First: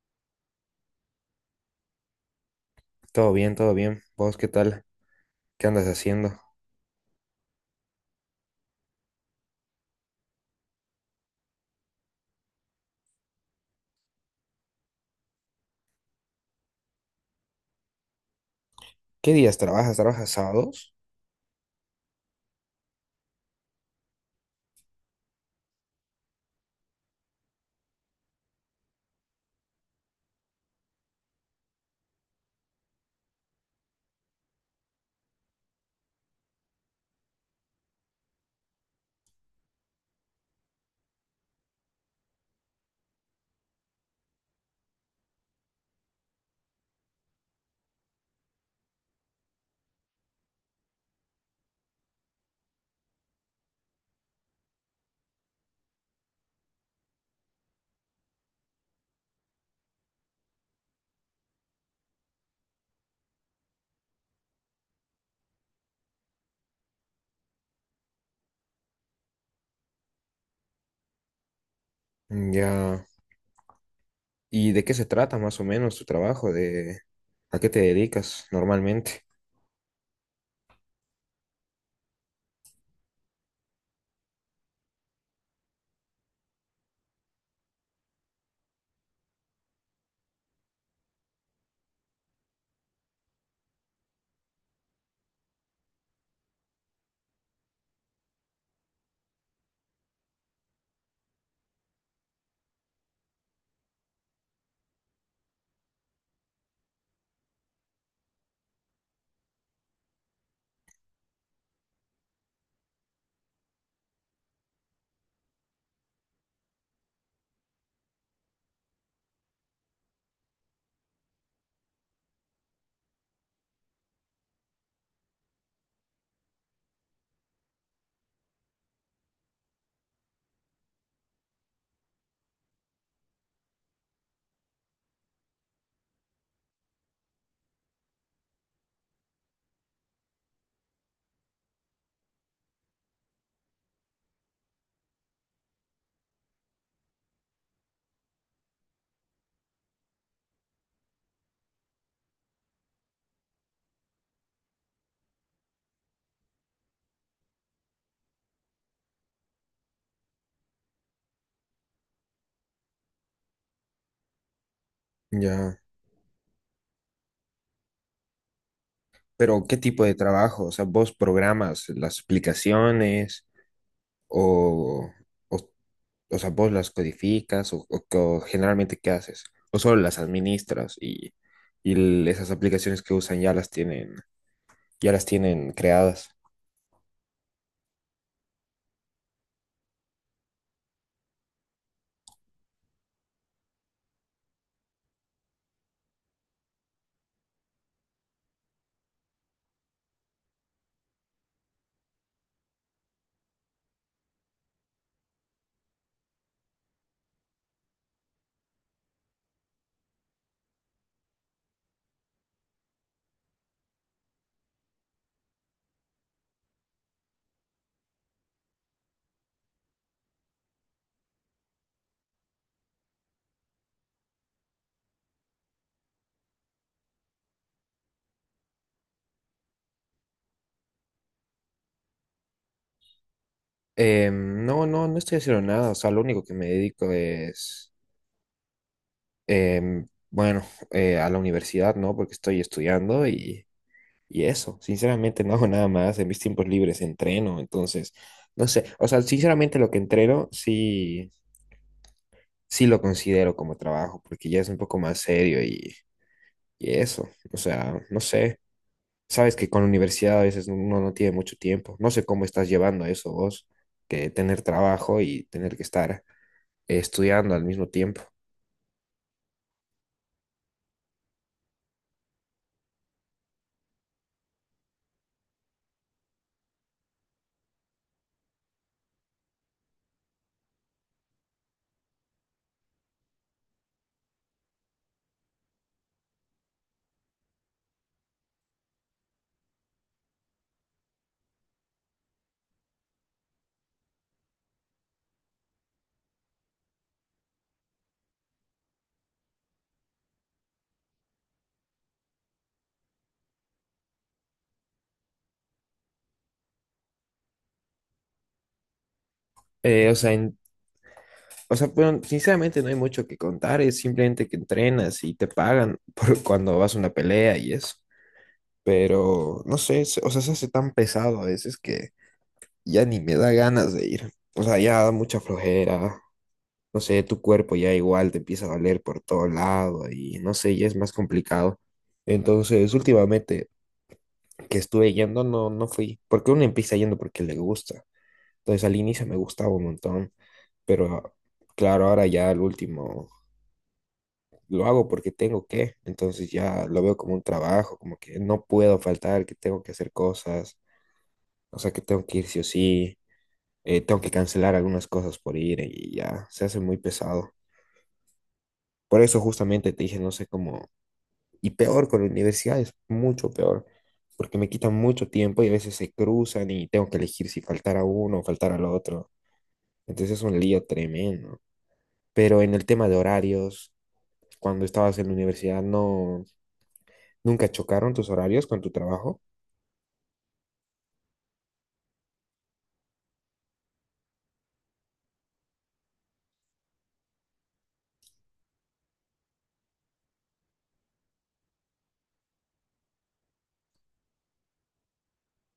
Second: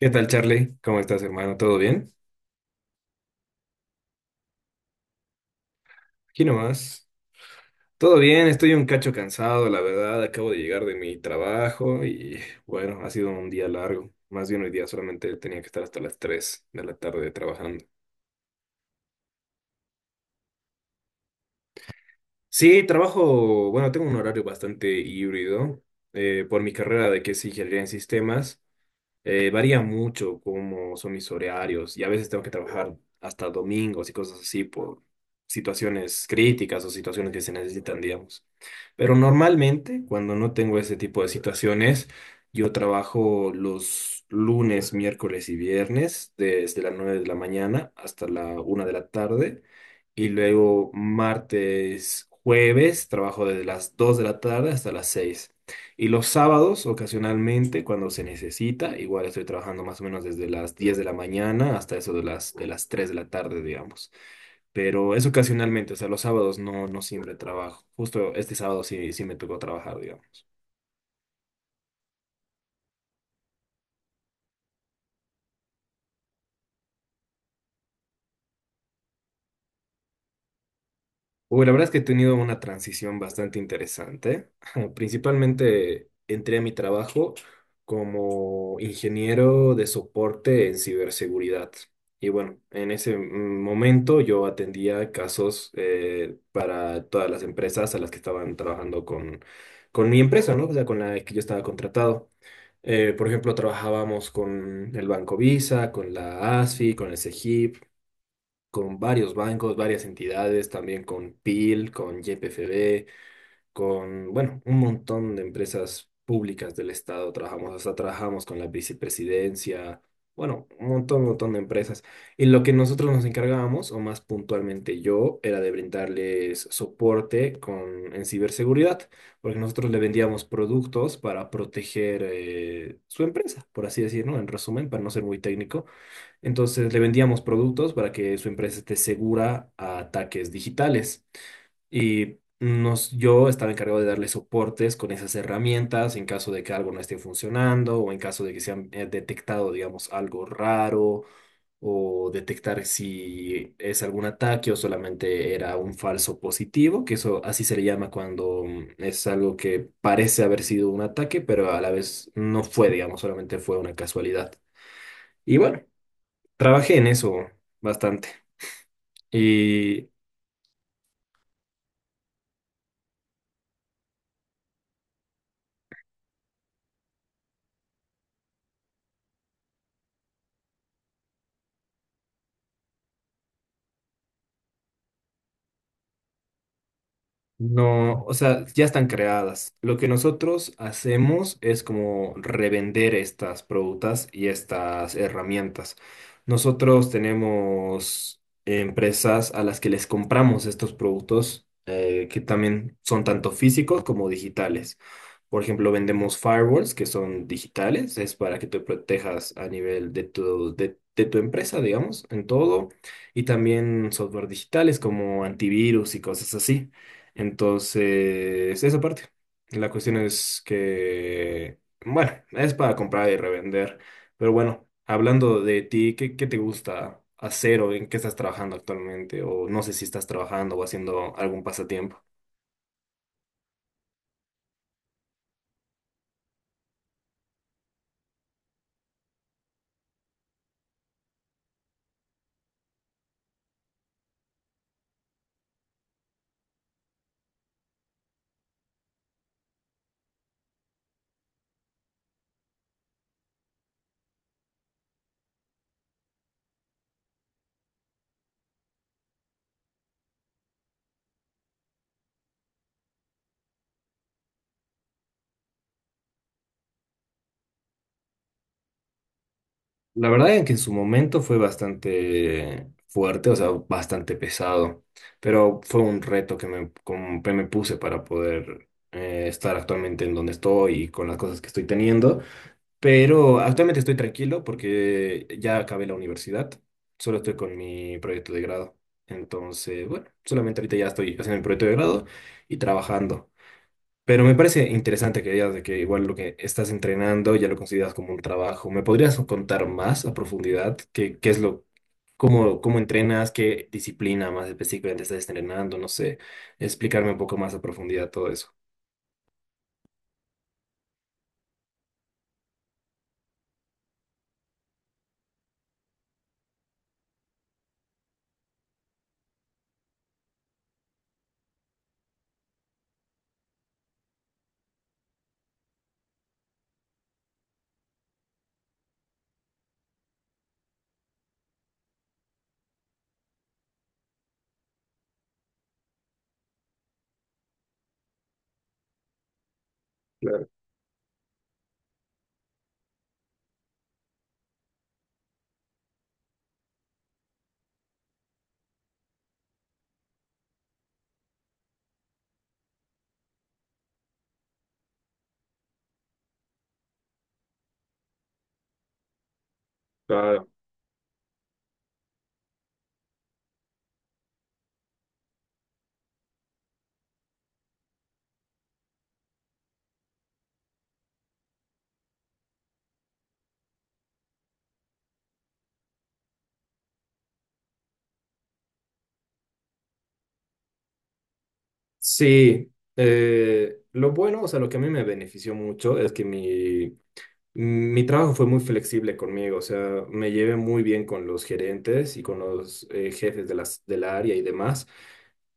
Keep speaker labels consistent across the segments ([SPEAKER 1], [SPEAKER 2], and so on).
[SPEAKER 1] ¿Qué tal, Charlie? ¿Cómo estás, hermano? ¿Todo bien?
[SPEAKER 2] Todo bien, todo bien. ¿Vos qué tal? ¿Qué andas haciendo?
[SPEAKER 1] Aquí nomás. Todo bien, estoy un cacho cansado, la verdad. Acabo de llegar de mi trabajo y bueno, ha sido un día largo. Más bien hoy día solamente tenía que estar hasta las 3 de la tarde trabajando.
[SPEAKER 2] ¿Qué días trabajas? ¿Trabajas sábados?
[SPEAKER 1] Sí, trabajo, bueno, tengo un horario bastante híbrido. Por mi carrera de que es ingeniería en sistemas, varía mucho cómo son mis horarios y a veces tengo que trabajar hasta domingos y cosas así por situaciones críticas o situaciones que se necesitan, digamos. Pero normalmente, cuando no tengo ese tipo de situaciones, yo trabajo los lunes, miércoles y viernes desde las 9 de la mañana hasta la 1 de la tarde. Y luego martes, jueves, trabajo desde las 2 de la tarde hasta las 6. Y los sábados, ocasionalmente, cuando se necesita, igual estoy trabajando más o menos desde las 10 de la mañana hasta eso de las 3 de la tarde, digamos, pero es ocasionalmente, o sea, los sábados no, no siempre trabajo. Justo este sábado sí, sí me tocó trabajar, digamos.
[SPEAKER 2] Mm, ya. ¿Y de qué se trata más o menos tu trabajo? ¿De a qué te dedicas normalmente?
[SPEAKER 1] Uy, la verdad es que he tenido una transición bastante interesante. Principalmente entré a mi trabajo como ingeniero de soporte en ciberseguridad. Y bueno, en ese momento yo atendía casos para todas las empresas a las que estaban trabajando con mi empresa, ¿no? O sea, con la que yo estaba contratado. Por ejemplo, trabajábamos con el Banco Visa, con la ASFI, con el CEGIP, con varios bancos, varias entidades, también con PIL, con YPFB con, bueno, un montón de empresas públicas del Estado trabajamos, hasta trabajamos con la vicepresidencia, bueno, un montón, montón de empresas. Y lo que nosotros nos encargábamos, o más puntualmente yo, era de brindarles soporte en ciberseguridad, porque nosotros le vendíamos productos para proteger su empresa, por así decirlo, en resumen, para no ser muy técnico. Entonces le vendíamos productos para que su empresa esté segura a ataques digitales. Y yo estaba encargado de darle soportes con esas herramientas en caso de que algo no esté funcionando o en caso de que se han detectado, digamos, algo raro o detectar si es algún ataque o solamente era un falso positivo, que eso así se le llama cuando es algo que parece haber sido un ataque, pero a la vez no fue, digamos, solamente fue una casualidad. Y
[SPEAKER 2] Ya.
[SPEAKER 1] bueno, trabajé en eso bastante.
[SPEAKER 2] Pero ¿qué tipo
[SPEAKER 1] Y
[SPEAKER 2] de trabajo? O sea, ¿vos programas las aplicaciones o, o, o sea, vos las codificas o generalmente qué haces? ¿O solo las administras y, esas aplicaciones que usan ya las tienen creadas?
[SPEAKER 1] No, o sea, ya están creadas. Lo que nosotros hacemos es como revender estas productas y estas herramientas. Nosotros tenemos empresas a las que les compramos estos productos que también son tanto físicos como digitales. Por ejemplo, vendemos firewalls que son digitales, es para que te protejas a nivel de de tu empresa, digamos, en todo, y también software digitales como antivirus y cosas así. Entonces, esa parte. La cuestión es que, bueno, es para comprar y revender. Pero bueno, hablando de ti, ¿qué te gusta hacer o en qué estás trabajando actualmente? O no sé si estás trabajando o haciendo algún pasatiempo.
[SPEAKER 2] No, no, no estoy haciendo nada. O sea, lo único que me dedico es, bueno, a la universidad, ¿no? Porque estoy estudiando y eso. Sinceramente no hago nada más, en mis tiempos libres entreno. Entonces, no sé, o sea, sinceramente lo que entreno sí, sí lo considero como trabajo, porque ya es un poco más serio y eso. O sea, no sé, sabes que con la universidad a veces uno no tiene mucho tiempo. No sé cómo estás llevando eso vos, que tener trabajo y tener que estar estudiando al mismo tiempo.
[SPEAKER 1] La verdad es que en su momento fue bastante fuerte, o sea, bastante pesado, pero fue un reto que como que me puse para poder estar actualmente en donde estoy y con las cosas que estoy teniendo. Pero actualmente estoy tranquilo porque ya acabé la universidad, solo estoy con mi proyecto de grado. Entonces, bueno, solamente ahorita ya estoy haciendo mi proyecto de grado y trabajando. Pero me parece interesante que digas de que igual lo que estás entrenando ya lo consideras como un trabajo. ¿Me podrías contar más a profundidad qué, qué es lo, cómo, cómo entrenas, qué disciplina más específicamente estás entrenando? No sé, explicarme un poco más a profundidad todo eso.
[SPEAKER 2] Eh, o sea, en- bueno, sinceramente no hay mucho que contar, es simplemente que entrenas y te pagan por cuando vas a una pelea y eso. Pero no sé, o sea, se hace tan pesado a veces que ya ni me da ganas de ir. O sea, ya da mucha flojera. No sé, tu cuerpo ya igual te empieza a doler por todo lado y no sé, ya es más complicado. Entonces, últimamente que estuve yendo, no, no fui, porque uno empieza yendo porque le gusta. Entonces al inicio me gustaba un montón,
[SPEAKER 1] Claro,
[SPEAKER 2] pero claro, ahora ya al último lo hago porque tengo que. Entonces ya lo veo como un trabajo, como que no puedo faltar, que tengo que hacer cosas, o sea que tengo que ir sí o sí. Tengo que cancelar algunas cosas por ir y ya, se hace muy pesado. Por eso justamente te dije, no sé
[SPEAKER 1] claro.
[SPEAKER 2] cómo, y peor con la universidad es mucho peor, porque me quitan mucho tiempo y a veces se cruzan y tengo que elegir si faltar a uno o faltar al otro, entonces es un lío tremendo. Pero en el tema de horarios, cuando estabas en la universidad, no, nunca chocaron tus horarios con tu trabajo.
[SPEAKER 1] Sí, lo bueno, o sea, lo que a mí me benefició mucho es que mi trabajo fue muy flexible conmigo, o sea, me llevé muy bien con los gerentes y con los jefes del área y demás.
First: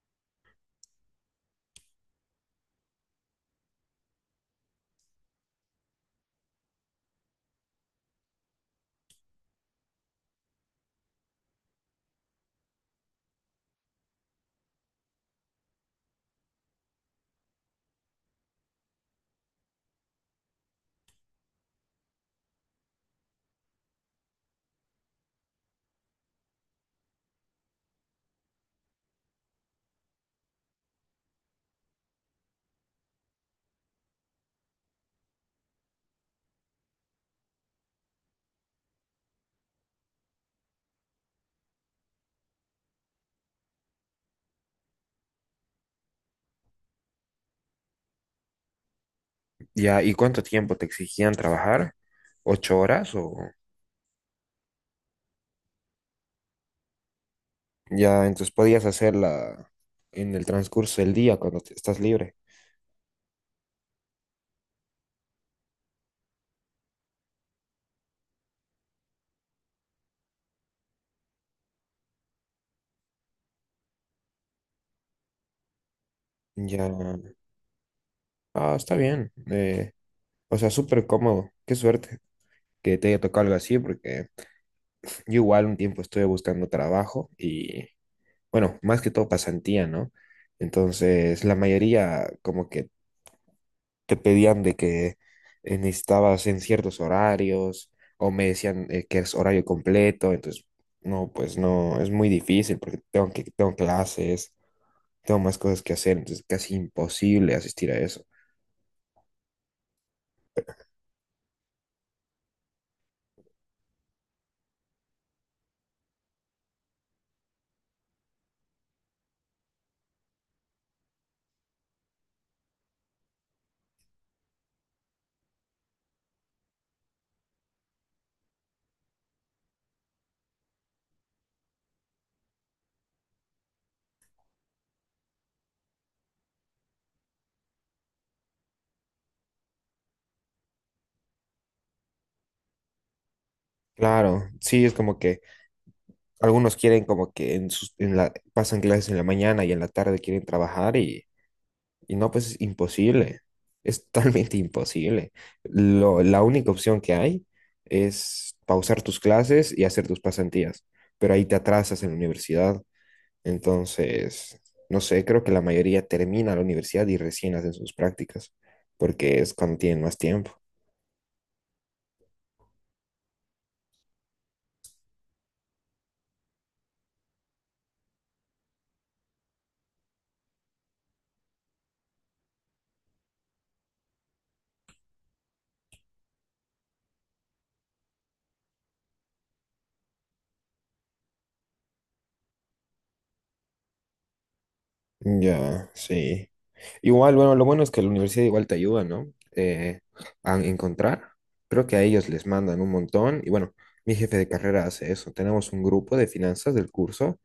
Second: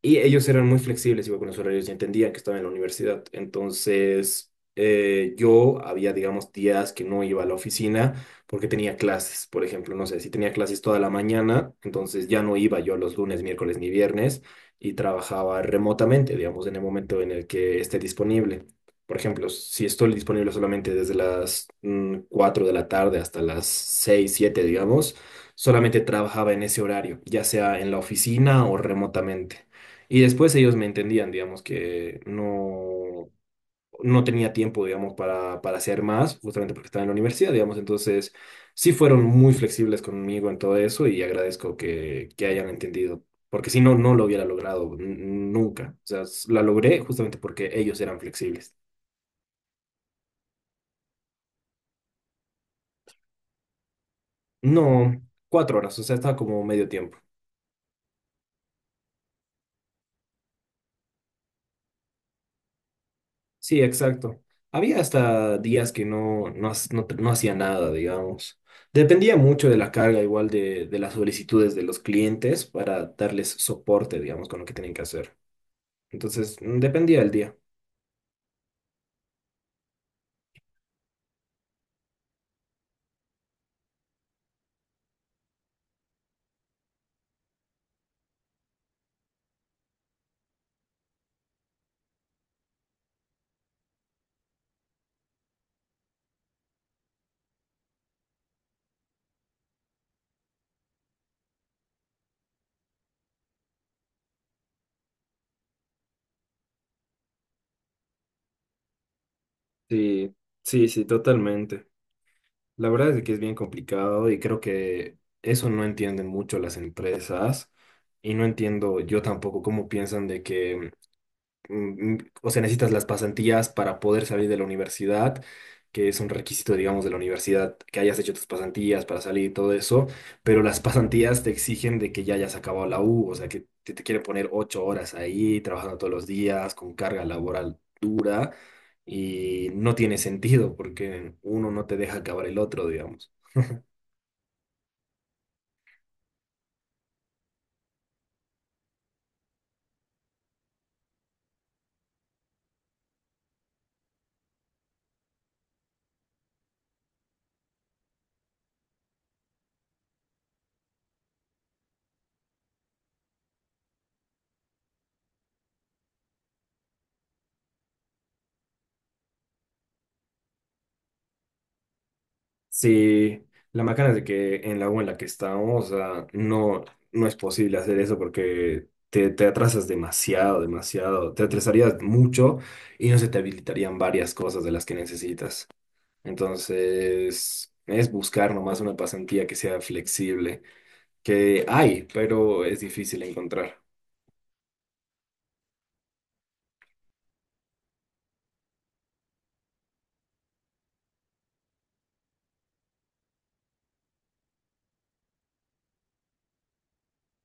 [SPEAKER 1] Y ellos eran muy flexibles igual con los horarios y entendían que estaba en la universidad. Entonces, yo había, digamos, días que no iba a la oficina porque tenía clases, por ejemplo, no sé, si tenía clases toda la mañana, entonces ya no iba yo los lunes, miércoles ni viernes y trabajaba remotamente, digamos, en el momento en el que esté disponible. Por ejemplo, si estoy disponible solamente desde las 4 de la tarde hasta las 6 7 digamos, solamente trabajaba en ese horario, ya sea en la oficina o remotamente. Y después ellos me entendían, digamos, que no, no tenía tiempo, digamos, para, hacer más, justamente porque estaba en la universidad, digamos. Entonces, sí fueron muy flexibles conmigo en todo eso y agradezco que, hayan entendido, porque si no, no lo hubiera logrado nunca. O sea, la logré justamente porque ellos eran flexibles.
[SPEAKER 2] Ya, ¿y cuánto tiempo te exigían trabajar? ¿Ocho horas? O
[SPEAKER 1] No, 4 horas, o sea, estaba como medio tiempo.
[SPEAKER 2] ya, entonces podías hacerla en el transcurso del día cuando estás libre.
[SPEAKER 1] Sí, exacto. Había hasta días que no hacía nada, digamos. Dependía mucho de la carga, igual de las solicitudes de los clientes para darles soporte, digamos, con lo que tienen que hacer. Entonces,
[SPEAKER 2] Ya,
[SPEAKER 1] dependía del día.
[SPEAKER 2] ah, está bien. O sea, súper cómodo. Qué suerte que te haya tocado algo así, porque yo igual un tiempo estuve buscando trabajo y, bueno, más que todo pasantía, ¿no? Entonces, la mayoría como que te pedían de que necesitabas en ciertos horarios o me decían que es horario completo. Entonces no, pues no, es muy difícil porque tengo que, tengo clases, tengo más cosas que hacer, entonces es casi imposible asistir a eso.
[SPEAKER 1] Sí, sí, sí, totalmente. La verdad es que es bien complicado y creo que eso no entienden mucho las empresas y no entiendo yo tampoco cómo piensan de que o sea, necesitas las pasantías para poder salir de la universidad, que es un requisito, digamos, de la universidad, que hayas hecho tus pasantías para salir y todo eso, pero las pasantías te exigen de que ya hayas acabado la U, o sea, que te, quieren poner 8 horas ahí, trabajando todos los días, con carga laboral dura, y no tiene sentido porque uno no te deja acabar el otro, digamos.
[SPEAKER 2] Claro, sí, es como que algunos quieren como que en sus, en la, pasan clases en la mañana y en la tarde quieren trabajar. Y no, pues es imposible, es totalmente imposible. La única opción que hay es pausar tus clases y hacer tus pasantías, pero ahí te atrasas en la universidad. Entonces, no sé, creo que la mayoría termina la universidad y recién hacen sus prácticas, porque es cuando tienen más tiempo.
[SPEAKER 1] Sí, la macana es de que en la U en la que estamos, o sea, no, no es posible hacer eso porque te, atrasas demasiado, demasiado, te atrasarías mucho y no se te habilitarían varias cosas de las que necesitas. Entonces, es buscar nomás una pasantía que sea flexible, que hay, pero es difícil encontrar.
[SPEAKER 2] Ya, sí. Igual, bueno, lo bueno es que la universidad igual te ayuda, ¿no? A encontrar. Creo que a ellos les mandan un montón. Y bueno, mi jefe de carrera hace eso. Tenemos un grupo de finanzas del curso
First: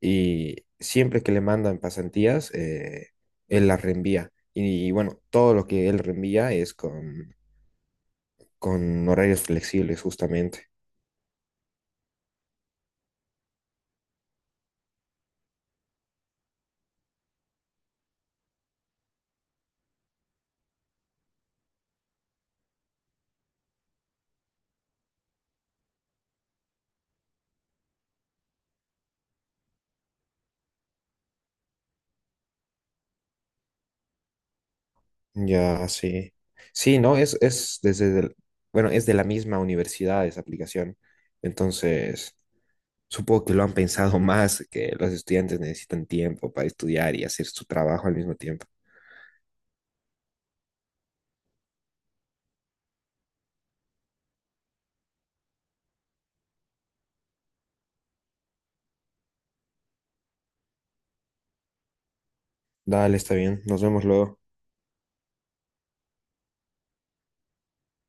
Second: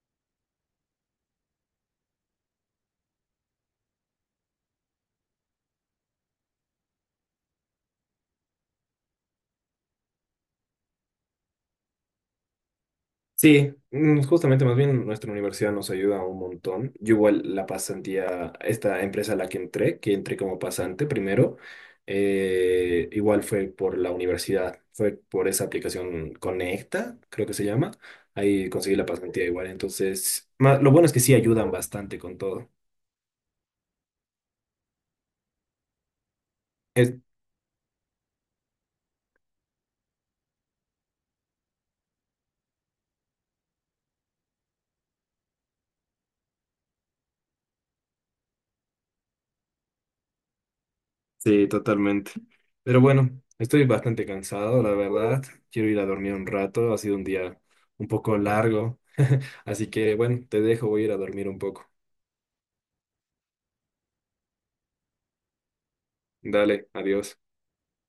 [SPEAKER 2] y siempre que le mandan pasantías, él las reenvía. Y bueno, todo lo que él reenvía es con horarios flexibles, justamente.
[SPEAKER 1] Sí, justamente más bien nuestra universidad nos ayuda un montón. Yo igual la pasantía, esta empresa a la que entré como pasante primero, igual fue por la universidad, fue por esa aplicación Conecta, creo que se llama. Ahí conseguí la pasantía igual. Entonces, lo bueno es que sí ayudan bastante con todo.
[SPEAKER 2] Ya, sí. Sí, ¿no? Es desde, bueno, es de la misma universidad esa aplicación. Entonces supongo que lo han pensado más, que los estudiantes necesitan tiempo para estudiar y hacer su trabajo al mismo tiempo.
[SPEAKER 1] Sí, totalmente. Pero bueno, estoy bastante cansado, la verdad. Quiero ir a dormir un rato. Ha sido un día un poco largo. Así que bueno, te dejo, voy a ir a dormir un poco.
[SPEAKER 2] Dale, está bien. Nos vemos luego.
[SPEAKER 1] Dale, adiós.